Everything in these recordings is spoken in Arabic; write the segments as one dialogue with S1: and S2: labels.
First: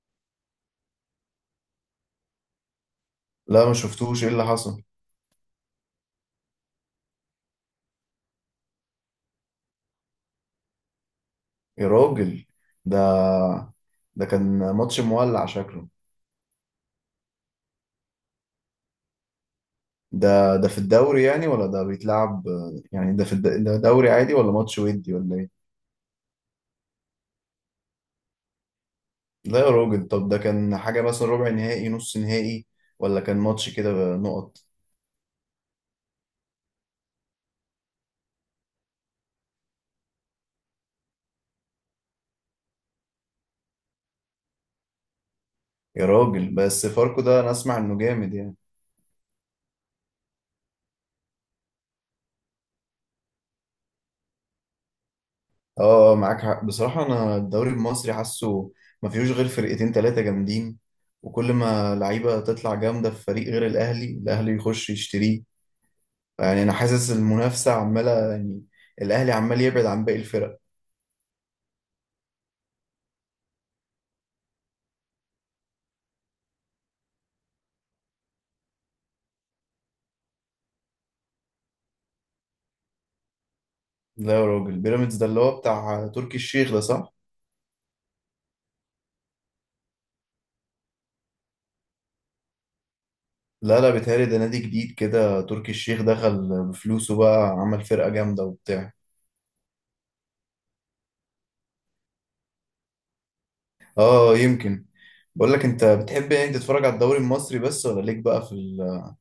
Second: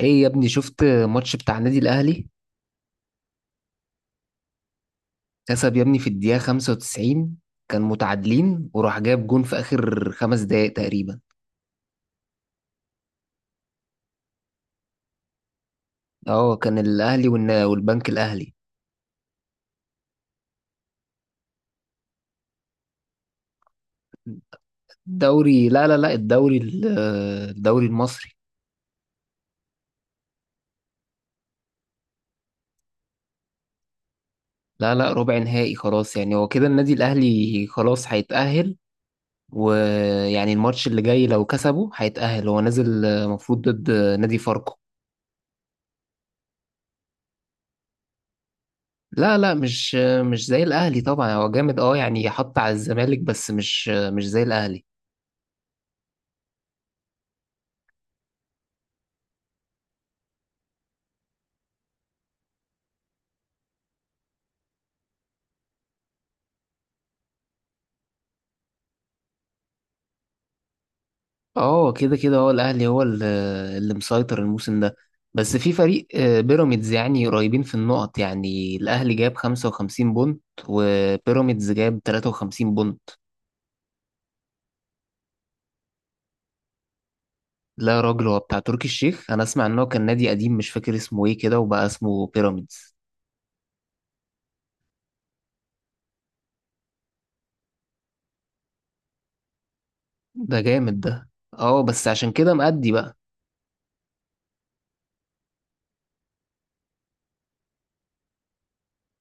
S1: ايه يا ابني، شفت ماتش بتاع النادي الاهلي؟
S2: لا، ما شفتوش ايه اللي حصل.
S1: كسب يا ابني في الدقيقة 95. كان متعادلين وراح جايب جون في اخر 5 دقايق تقريبا.
S2: يا راجل، ده ده كان ماتش مولع شكله.
S1: اه، كان الاهلي والبنك الاهلي.
S2: ده في الدوري يعني، ولا ده بيتلعب يعني؟ ده دوري عادي ولا ماتش ودي ولا ايه؟
S1: الدوري، لا لا لا، الدوري المصري.
S2: لا يا راجل، طب ده كان حاجة مثلا ربع نهائي، نص نهائي، ولا كان ماتش كده نقط؟
S1: لا لا، ربع نهائي خلاص يعني. هو كده النادي الاهلي خلاص هيتأهل، ويعني الماتش اللي جاي لو كسبه هيتأهل، هو نازل المفروض ضد نادي فاركو.
S2: يا راجل، بس فاركو ده انا اسمع انه جامد يعني.
S1: لا لا، مش زي الاهلي طبعا. هو جامد يعني، حط على الزمالك، بس مش زي الاهلي.
S2: اه آه، معاك حق. بصراحة انا الدوري المصري حاسه ما فيهوش غير فرقتين تلاتة جامدين، وكل ما لعيبة تطلع جامدة في فريق غير الأهلي، الأهلي يخش يشتريه. يعني انا حاسس المنافسه عماله يعني الاهلي عمال يبعد عن باقي الفرق.
S1: اه، كده كده هو الاهلي هو اللي مسيطر الموسم ده. بس في فريق بيراميدز يعني قريبين في النقط، يعني الاهلي جاب 55 بونت وبيراميدز جاب 53 بونت.
S2: لا يا راجل، بيراميدز ده اللي هو بتاع تركي الشيخ ده، صح؟
S1: لا يا راجل، هو بتاع تركي الشيخ، انا اسمع ان هو كان نادي قديم مش فاكر اسمه ايه كده، وبقى اسمه بيراميدز.
S2: لا لا، بيتهيألي ده نادي جديد كده، تركي الشيخ دخل بفلوسه بقى، عمل فرقه جامده وبتاع.
S1: ده جامد ده. اه بس عشان كده مأدي بقى.
S2: اه، يمكن. بقول لك، انت بتحب يعني تتفرج على الدوري المصري بس، ولا ليك بقى في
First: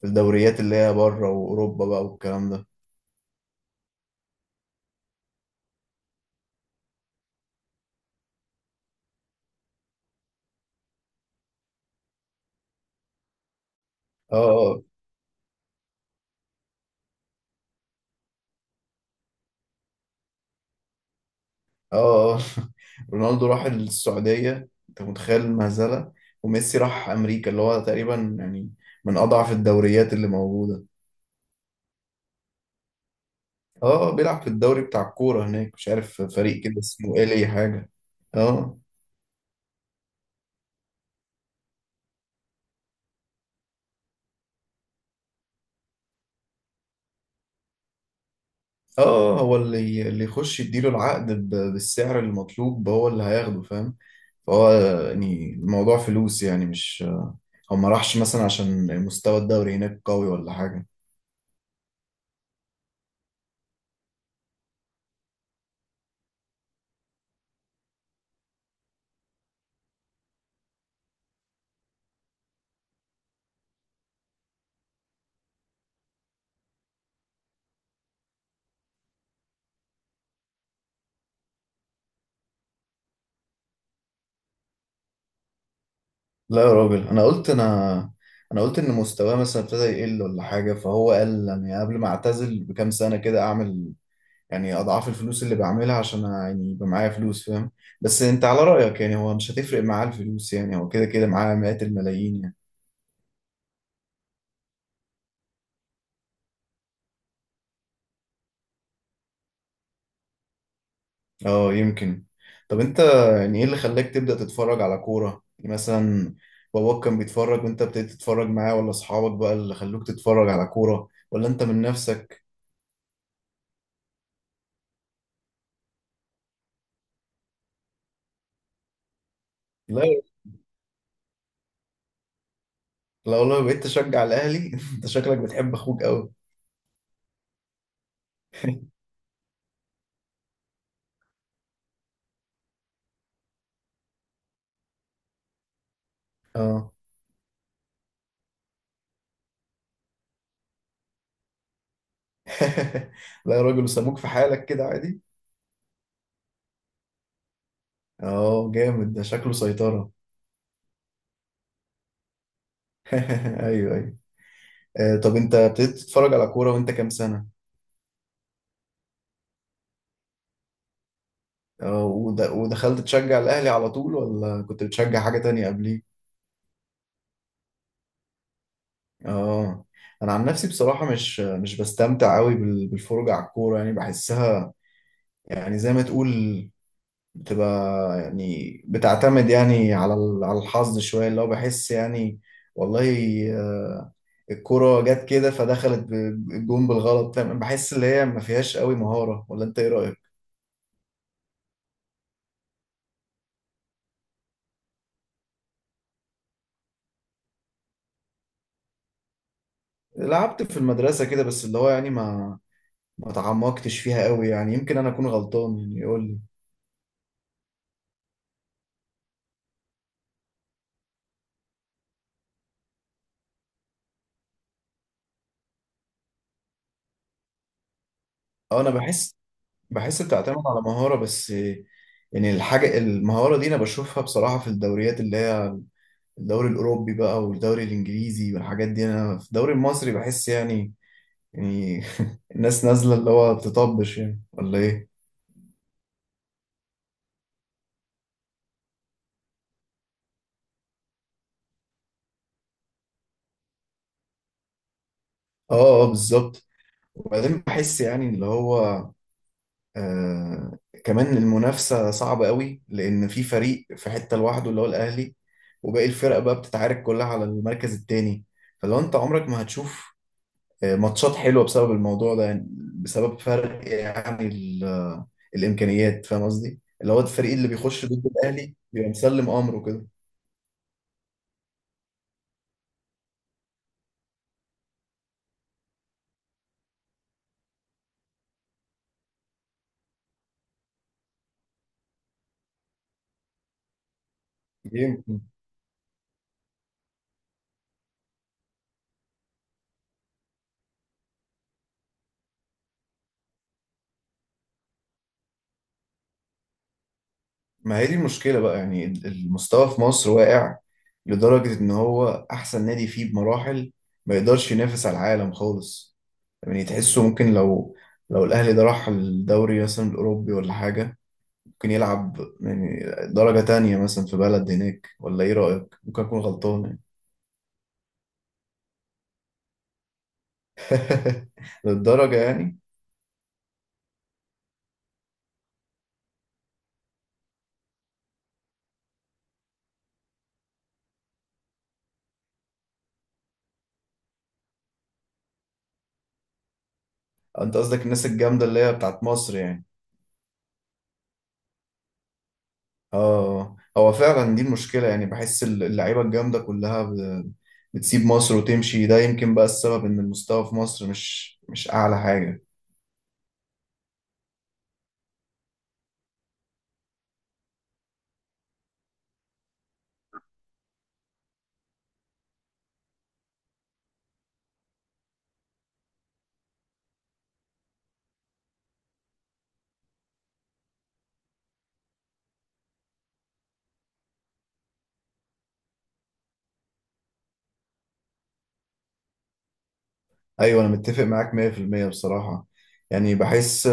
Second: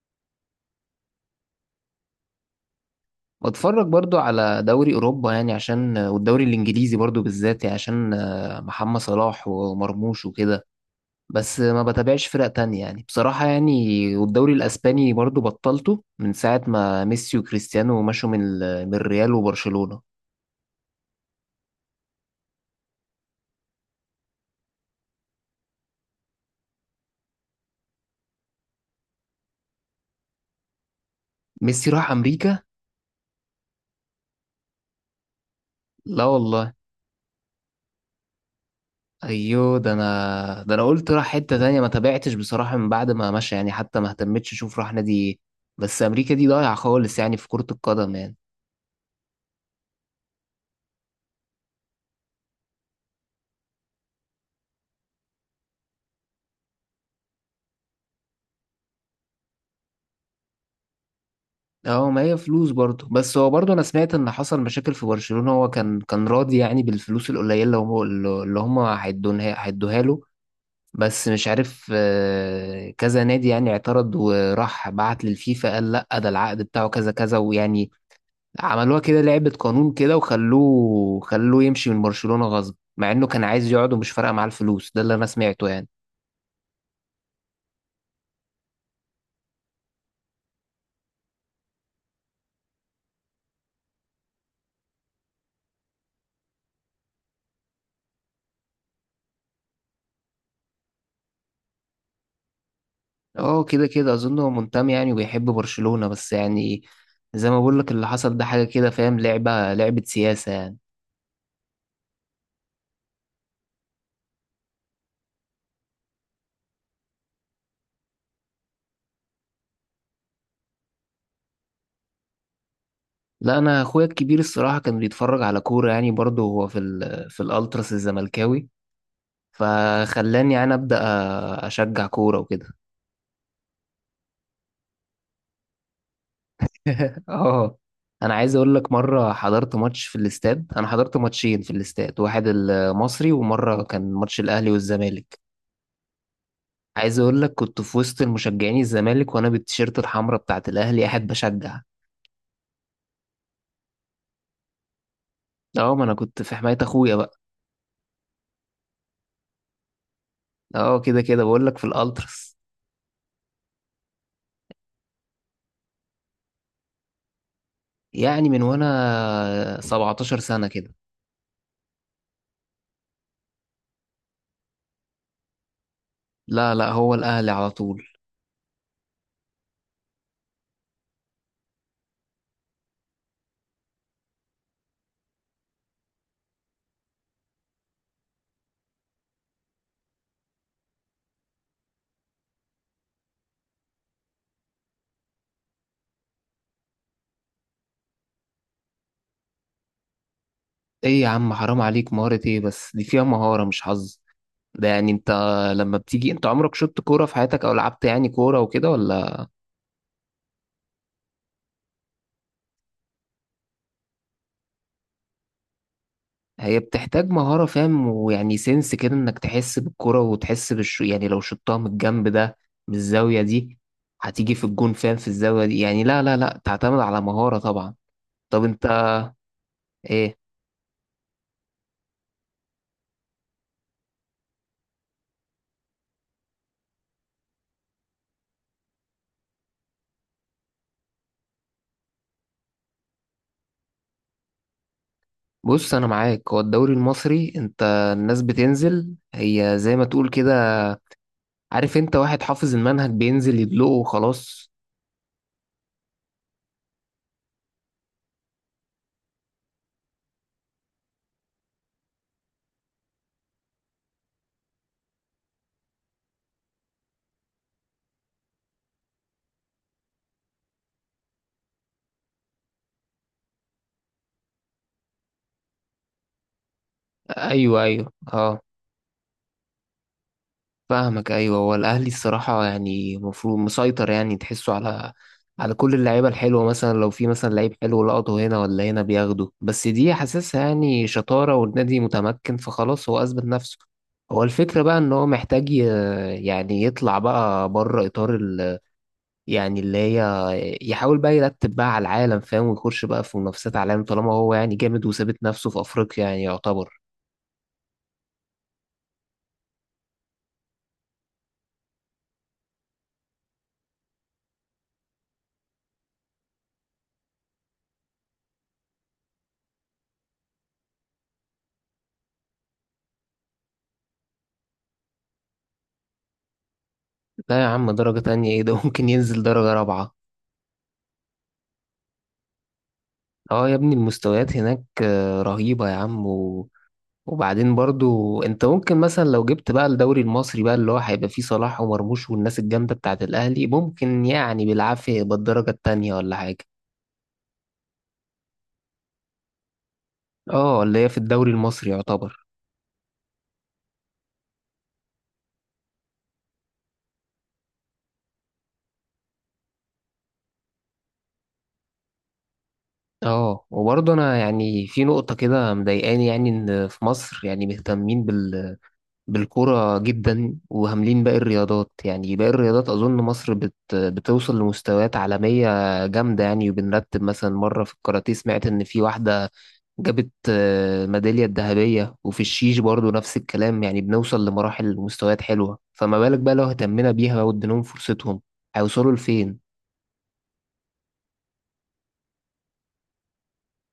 S2: في الدوريات اللي هي بره واوروبا بقى والكلام ده؟
S1: واتفرج برضو على دوري اوروبا، يعني عشان، والدوري الانجليزي برضو بالذات يعني عشان محمد صلاح ومرموش وكده. بس ما بتابعش فرق تانية يعني بصراحة يعني،
S2: اه
S1: والدوري
S2: آه.
S1: الاسباني برضو بطلته من ساعة ما ميسي وكريستيانو مشوا من الريال وبرشلونة.
S2: اه آه. رونالدو راح السعودية، انت متخيل المهزلة؟ وميسي راح امريكا، اللي هو تقريبا يعني من اضعف الدوريات اللي موجودة.
S1: ميسي راح امريكا؟
S2: اه آه، بيلعب في الدوري بتاع الكورة هناك، مش عارف
S1: لا
S2: فريق
S1: والله.
S2: كده اسمه ايه، ليه حاجة. اه.
S1: ايوه، ده انا قلت راح حتة تانية، ما تابعتش بصراحة من بعد ما مشى يعني، حتى ما اهتمتش اشوف راح نادي ايه. بس امريكا دي ضايعة خالص يعني في كرة القدم يعني.
S2: اه آه، آه، هو اللي يخش يديله العقد بالسعر المطلوب هو اللي هياخده، فاهم؟ فهو يعني الموضوع فلوس يعني، مش هو ما راحش مثلا عشان مستوى الدوري هناك قوي ولا حاجة.
S1: اه، ما هي فلوس برضه، بس هو برضه انا سمعت ان حصل مشاكل في برشلونة، هو كان راضي يعني بالفلوس القليلة اللي هم هيدوها له. بس مش عارف، كذا نادي يعني اعترض وراح بعت للفيفا، قال لا ده العقد بتاعه كذا كذا، ويعني عملوها كده لعبة قانون كده، وخلوه يمشي من برشلونة غصب، مع انه كان عايز يقعد ومش فارقة معاه الفلوس، ده اللي انا سمعته يعني.
S2: لا يا راجل، انا قلت ان مستواه مثلا ابتدى يقل ولا حاجه، فهو قال يعني قبل ما اعتزل بكام سنه كده اعمل يعني اضعاف الفلوس اللي بعملها، عشان يعني يبقى معايا فلوس، فاهم؟ بس انت على رايك يعني هو مش هتفرق معاه الفلوس يعني، هو كده كده معاه مئات الملايين يعني.
S1: اه، كده كده اظن هو منتمي يعني وبيحب برشلونة، بس يعني زي ما بقول لك، اللي حصل ده حاجة كده فاهم، لعبة سياسة يعني.
S2: اه، يمكن. طب انت، يعني ايه اللي خلاك تبدا تتفرج على كوره يعني؟ مثلا باباك كان بيتفرج وانت ابتديت تتفرج معاه، ولا اصحابك بقى اللي خلوك تتفرج على كوره، ولا انت من نفسك؟
S1: لا، انا اخويا الكبير الصراحة كان بيتفرج على كورة يعني برضه، هو في الالتراس الزملكاوي،
S2: لا.
S1: فخلاني يعني ابدا اشجع كورة وكده.
S2: لو بقيت تشجع الاهلي انت شكلك بتحب اخوك قوي.
S1: اه. انا عايز اقول لك مرة حضرت ماتش في الاستاد، انا حضرت ماتشين في الاستاد، واحد المصري ومرة كان ماتش الاهلي والزمالك.
S2: اه.
S1: عايز اقول لك كنت في وسط المشجعين الزمالك وانا بالتيشيرت الحمراء بتاعت الاهلي قاعد بشجع.
S2: لا يا راجل، وسابوك في حالك كده عادي؟
S1: اه، ما انا كنت في حماية اخويا بقى.
S2: اه، جامد، ده شكله سيطرة.
S1: اه، كده كده بقول لك في الالتراس.
S2: ايوه ايوه. آه، طب انت ابتديت تتفرج على كورة وانت كام سنة؟
S1: يعني من وانا 17 سنة كده.
S2: اه، ودخلت تشجع الاهلي على طول، ولا كنت بتشجع حاجة تانية قبليه؟
S1: لا لا، هو الاهلي على طول.
S2: اه. انا عن نفسي بصراحة مش بستمتع قوي بالفرجة على الكورة، يعني بحسها يعني زي ما تقول بتبقى يعني بتعتمد يعني على على الحظ شوية، اللي هو بحس يعني والله آه، الكرة جت كده فدخلت الجون بالغلط، فاهم؟ بحس اللي هي ما فيهاش قوي مهارة، ولا انت ايه رأيك؟
S1: ايه يا عم، حرام عليك، مهارة ايه؟ بس دي فيها مهارة مش حظ. ده يعني انت لما بتيجي انت، عمرك شطت كورة في حياتك او لعبت يعني كورة وكده ولا؟
S2: لعبت في المدرسة كده بس، اللي هو يعني ما تعمقتش فيها قوي يعني، يمكن انا اكون غلطان يعني، يقول لي.
S1: هي بتحتاج مهارة فاهم، ويعني سنس كده انك تحس بالكرة وتحس بالش، يعني لو شطها من الجنب ده، من الزاوية دي، هتيجي في الجون فاهم، في الزاوية دي يعني، لا لا لا، تعتمد على مهارة طبعا. طب
S2: اه
S1: انت،
S2: انا بحس، بحس
S1: ايه؟
S2: بتعتمد على مهارة بس. يعني الحاجة المهارة دي انا بشوفها بصراحة في الدوريات اللي هي الدوري الأوروبي بقى والدوري الإنجليزي والحاجات دي. أنا في الدوري المصري بحس يعني، يعني الناس نازلة اللي هو بتطبش يعني، ولا إيه؟
S1: بص انا معاك، هو الدوري المصري انت، الناس بتنزل هي زي ما تقول كده، عارف، انت واحد حافظ المنهج بينزل يدلقه وخلاص.
S2: آه آه، بالظبط. وبعدين بحس يعني اللي هو آه كمان المنافسة صعبة قوي، لأن في فريق في حتة لوحده اللي هو الأهلي، وباقي الفرق بقى بتتعارك كلها على المركز التاني. فلو أنت عمرك ما هتشوف ماتشات حلوه بسبب الموضوع ده يعني، بسبب فرق يعني الامكانيات، فاهم قصدي؟ اللي هو الفريق اللي
S1: ايوه
S2: بيخش
S1: ايوه،
S2: ضد
S1: اه
S2: الاهلي بيبقى مسلم امره كده.
S1: فاهمك، ايوه هو الاهلي الصراحه يعني المفروض مسيطر يعني، تحسه على كل اللعيبه الحلوه، مثلا لو في مثلا لعيب حلو لقطه هنا ولا هنا بياخده، بس دي حاسسها يعني شطاره والنادي متمكن فخلاص هو اثبت نفسه. هو الفكره بقى ان هو
S2: يمكن.
S1: محتاج يعني يطلع بقى بره اطار ال، يعني اللي هي، يحاول بقى يرتب بقى على العالم فاهم، ويخش بقى في منافسات عالم طالما هو يعني جامد وثابت نفسه في افريقيا يعني يعتبر.
S2: ما هي دي المشكله بقى يعني، المستوى في مصر واقع لدرجه ان هو احسن نادي فيه بمراحل ما يقدرش ينافس على العالم خالص. يعني تحسه ممكن لو الاهلي ده راح الدوري مثلا الاوروبي ولا حاجه، ممكن يلعب يعني درجه تانية مثلا في بلد هناك، ولا ايه رايك؟ ممكن اكون غلطان.
S1: لا يا عم، درجه تانية ايه ده؟ ممكن ينزل درجه رابعه.
S2: للدرجة يعني؟
S1: اه يا ابني، المستويات هناك رهيبة يا عم، وبعدين برضو انت ممكن مثلا لو جبت بقى الدوري المصري بقى، اللي هو هيبقى فيه صلاح ومرموش والناس الجامدة بتاعت الأهلي، ممكن يعني بالعافية يبقى الدرجة التانية ولا حاجة.
S2: انت قصدك الناس الجامدة اللي هي بتاعت مصر يعني.
S1: اه، اللي هي في الدوري المصري يعتبر.
S2: اه، هو فعلا دي المشكلة يعني، بحس اللعيبة الجامدة كلها بتسيب مصر وتمشي، ده يمكن بقى السبب ان المستوى في مصر مش اعلى حاجة.
S1: اه، وبرضه انا يعني في نقطة كده مضايقاني، يعني ان في مصر يعني مهتمين بال بالكرة جدا، وهاملين باقي الرياضات، يعني باقي الرياضات أظن مصر بتوصل لمستويات عالمية جامدة يعني. وبنرتب مثلا، مرة في الكاراتيه سمعت إن في واحدة جابت ميدالية الذهبية، وفي الشيش برضو نفس الكلام، يعني بنوصل لمراحل ومستويات حلوة، فما بالك بقى لو اهتمنا بيها واديناهم فرصتهم هيوصلوا لفين.
S2: ايوه انا متفق معاك 100% بصراحة. يعني بحس،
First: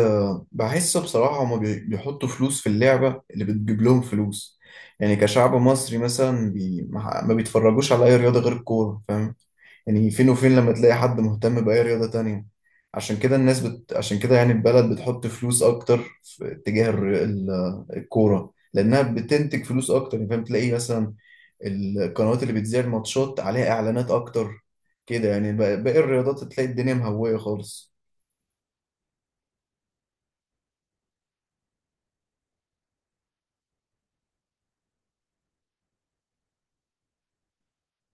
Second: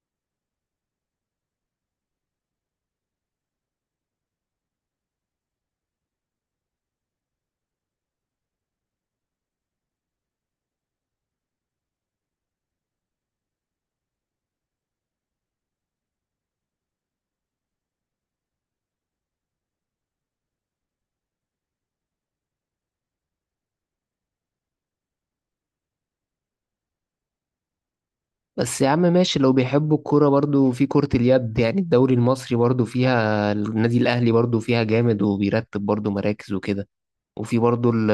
S2: بحس بصراحة هما بيحطوا فلوس في اللعبة اللي بتجيب لهم فلوس. يعني كشعب مصري مثلا، بي ما بيتفرجوش على اي رياضة غير الكورة، فاهم؟ يعني فين وفين لما تلاقي حد مهتم بأي رياضة تانية. عشان كده عشان كده يعني البلد بتحط فلوس أكتر في اتجاه الكورة، لأنها بتنتج فلوس أكتر يعني. فاهم؟ تلاقي مثلا القنوات اللي بتذيع الماتشات عليها إعلانات أكتر كده يعني. باقي الرياضات تلاقي الدنيا مهوية خالص.
S1: بس يا عم ماشي، لو بيحبوا الكورة، برضو في كرة اليد يعني، الدوري المصري برضو فيها النادي الأهلي برضو فيها جامد وبيرتب برضو مراكز وكده. وفي برضو ال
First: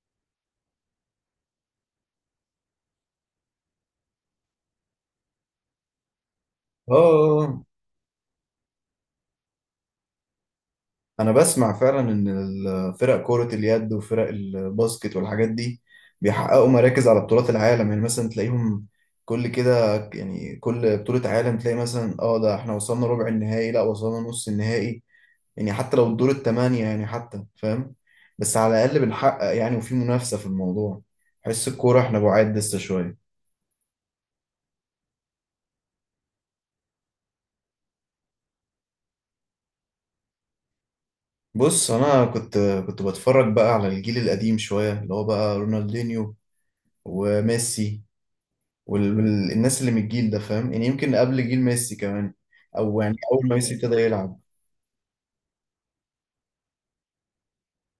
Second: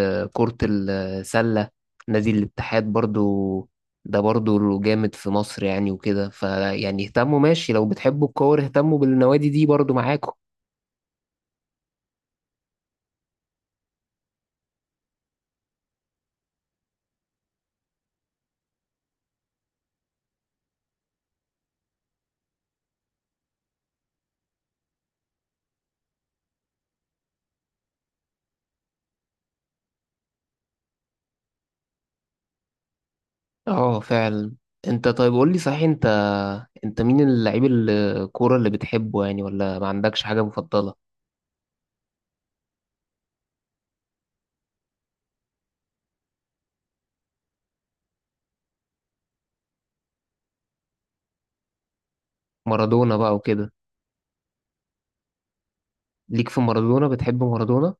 S1: ال- كرة السلة، نادي الاتحاد برضو، ده برضو جامد في مصر يعني وكده، فيعني اهتموا،
S2: آه،
S1: ماشي لو بتحبوا الكورة اهتموا بالنوادي دي برضو معاكم.
S2: انا بسمع فعلا ان الفرق كرة اليد وفرق الباسكت والحاجات دي بيحققوا مراكز على بطولات العالم. يعني مثلا تلاقيهم كل كده يعني، كل بطولة عالم تلاقي مثلا اه ده احنا وصلنا ربع النهائي، لا وصلنا نص النهائي، يعني حتى لو الدور التمانية يعني، حتى فاهم؟ بس على الأقل بنحقق يعني، وفي منافسة في الموضوع. حس الكورة احنا بعاد لسه شوية.
S1: اه فعلا. انت طيب، قول لي صحيح، انت مين اللعيب الكورة اللي بتحبه يعني؟ ولا ما عندكش حاجة مفضلة؟
S2: بص أنا كنت بتفرج بقى على الجيل القديم شوية اللي هو بقى رونالدينيو وميسي والناس اللي من الجيل ده، فاهم يعني؟ يمكن قبل جيل ميسي كمان، او يعني
S1: مارادونا بقى
S2: اول ما
S1: وكده.
S2: ميسي ابتدى يلعب.
S1: ليك في مارادونا؟ بتحب مارادونا؟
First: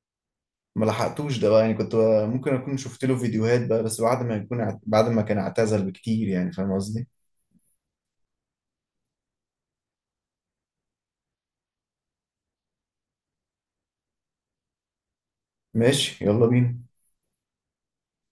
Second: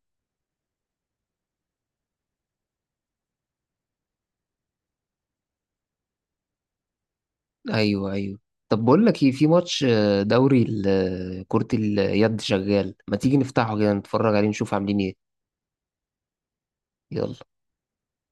S2: ما لحقتوش ده بقى يعني، كنت بقى ممكن اكون شفت له فيديوهات بقى، بس بعد ما يكون بعد ما كان اعتزل بكتير يعني، فاهم قصدي؟
S1: ايوه ايوه. طب بقول لك ايه، في ماتش دوري كرة اليد شغال، ما تيجي نفتحه كده نتفرج عليه نشوف عاملين ايه.
S2: ماشي، يلا بينا.
S1: يلا.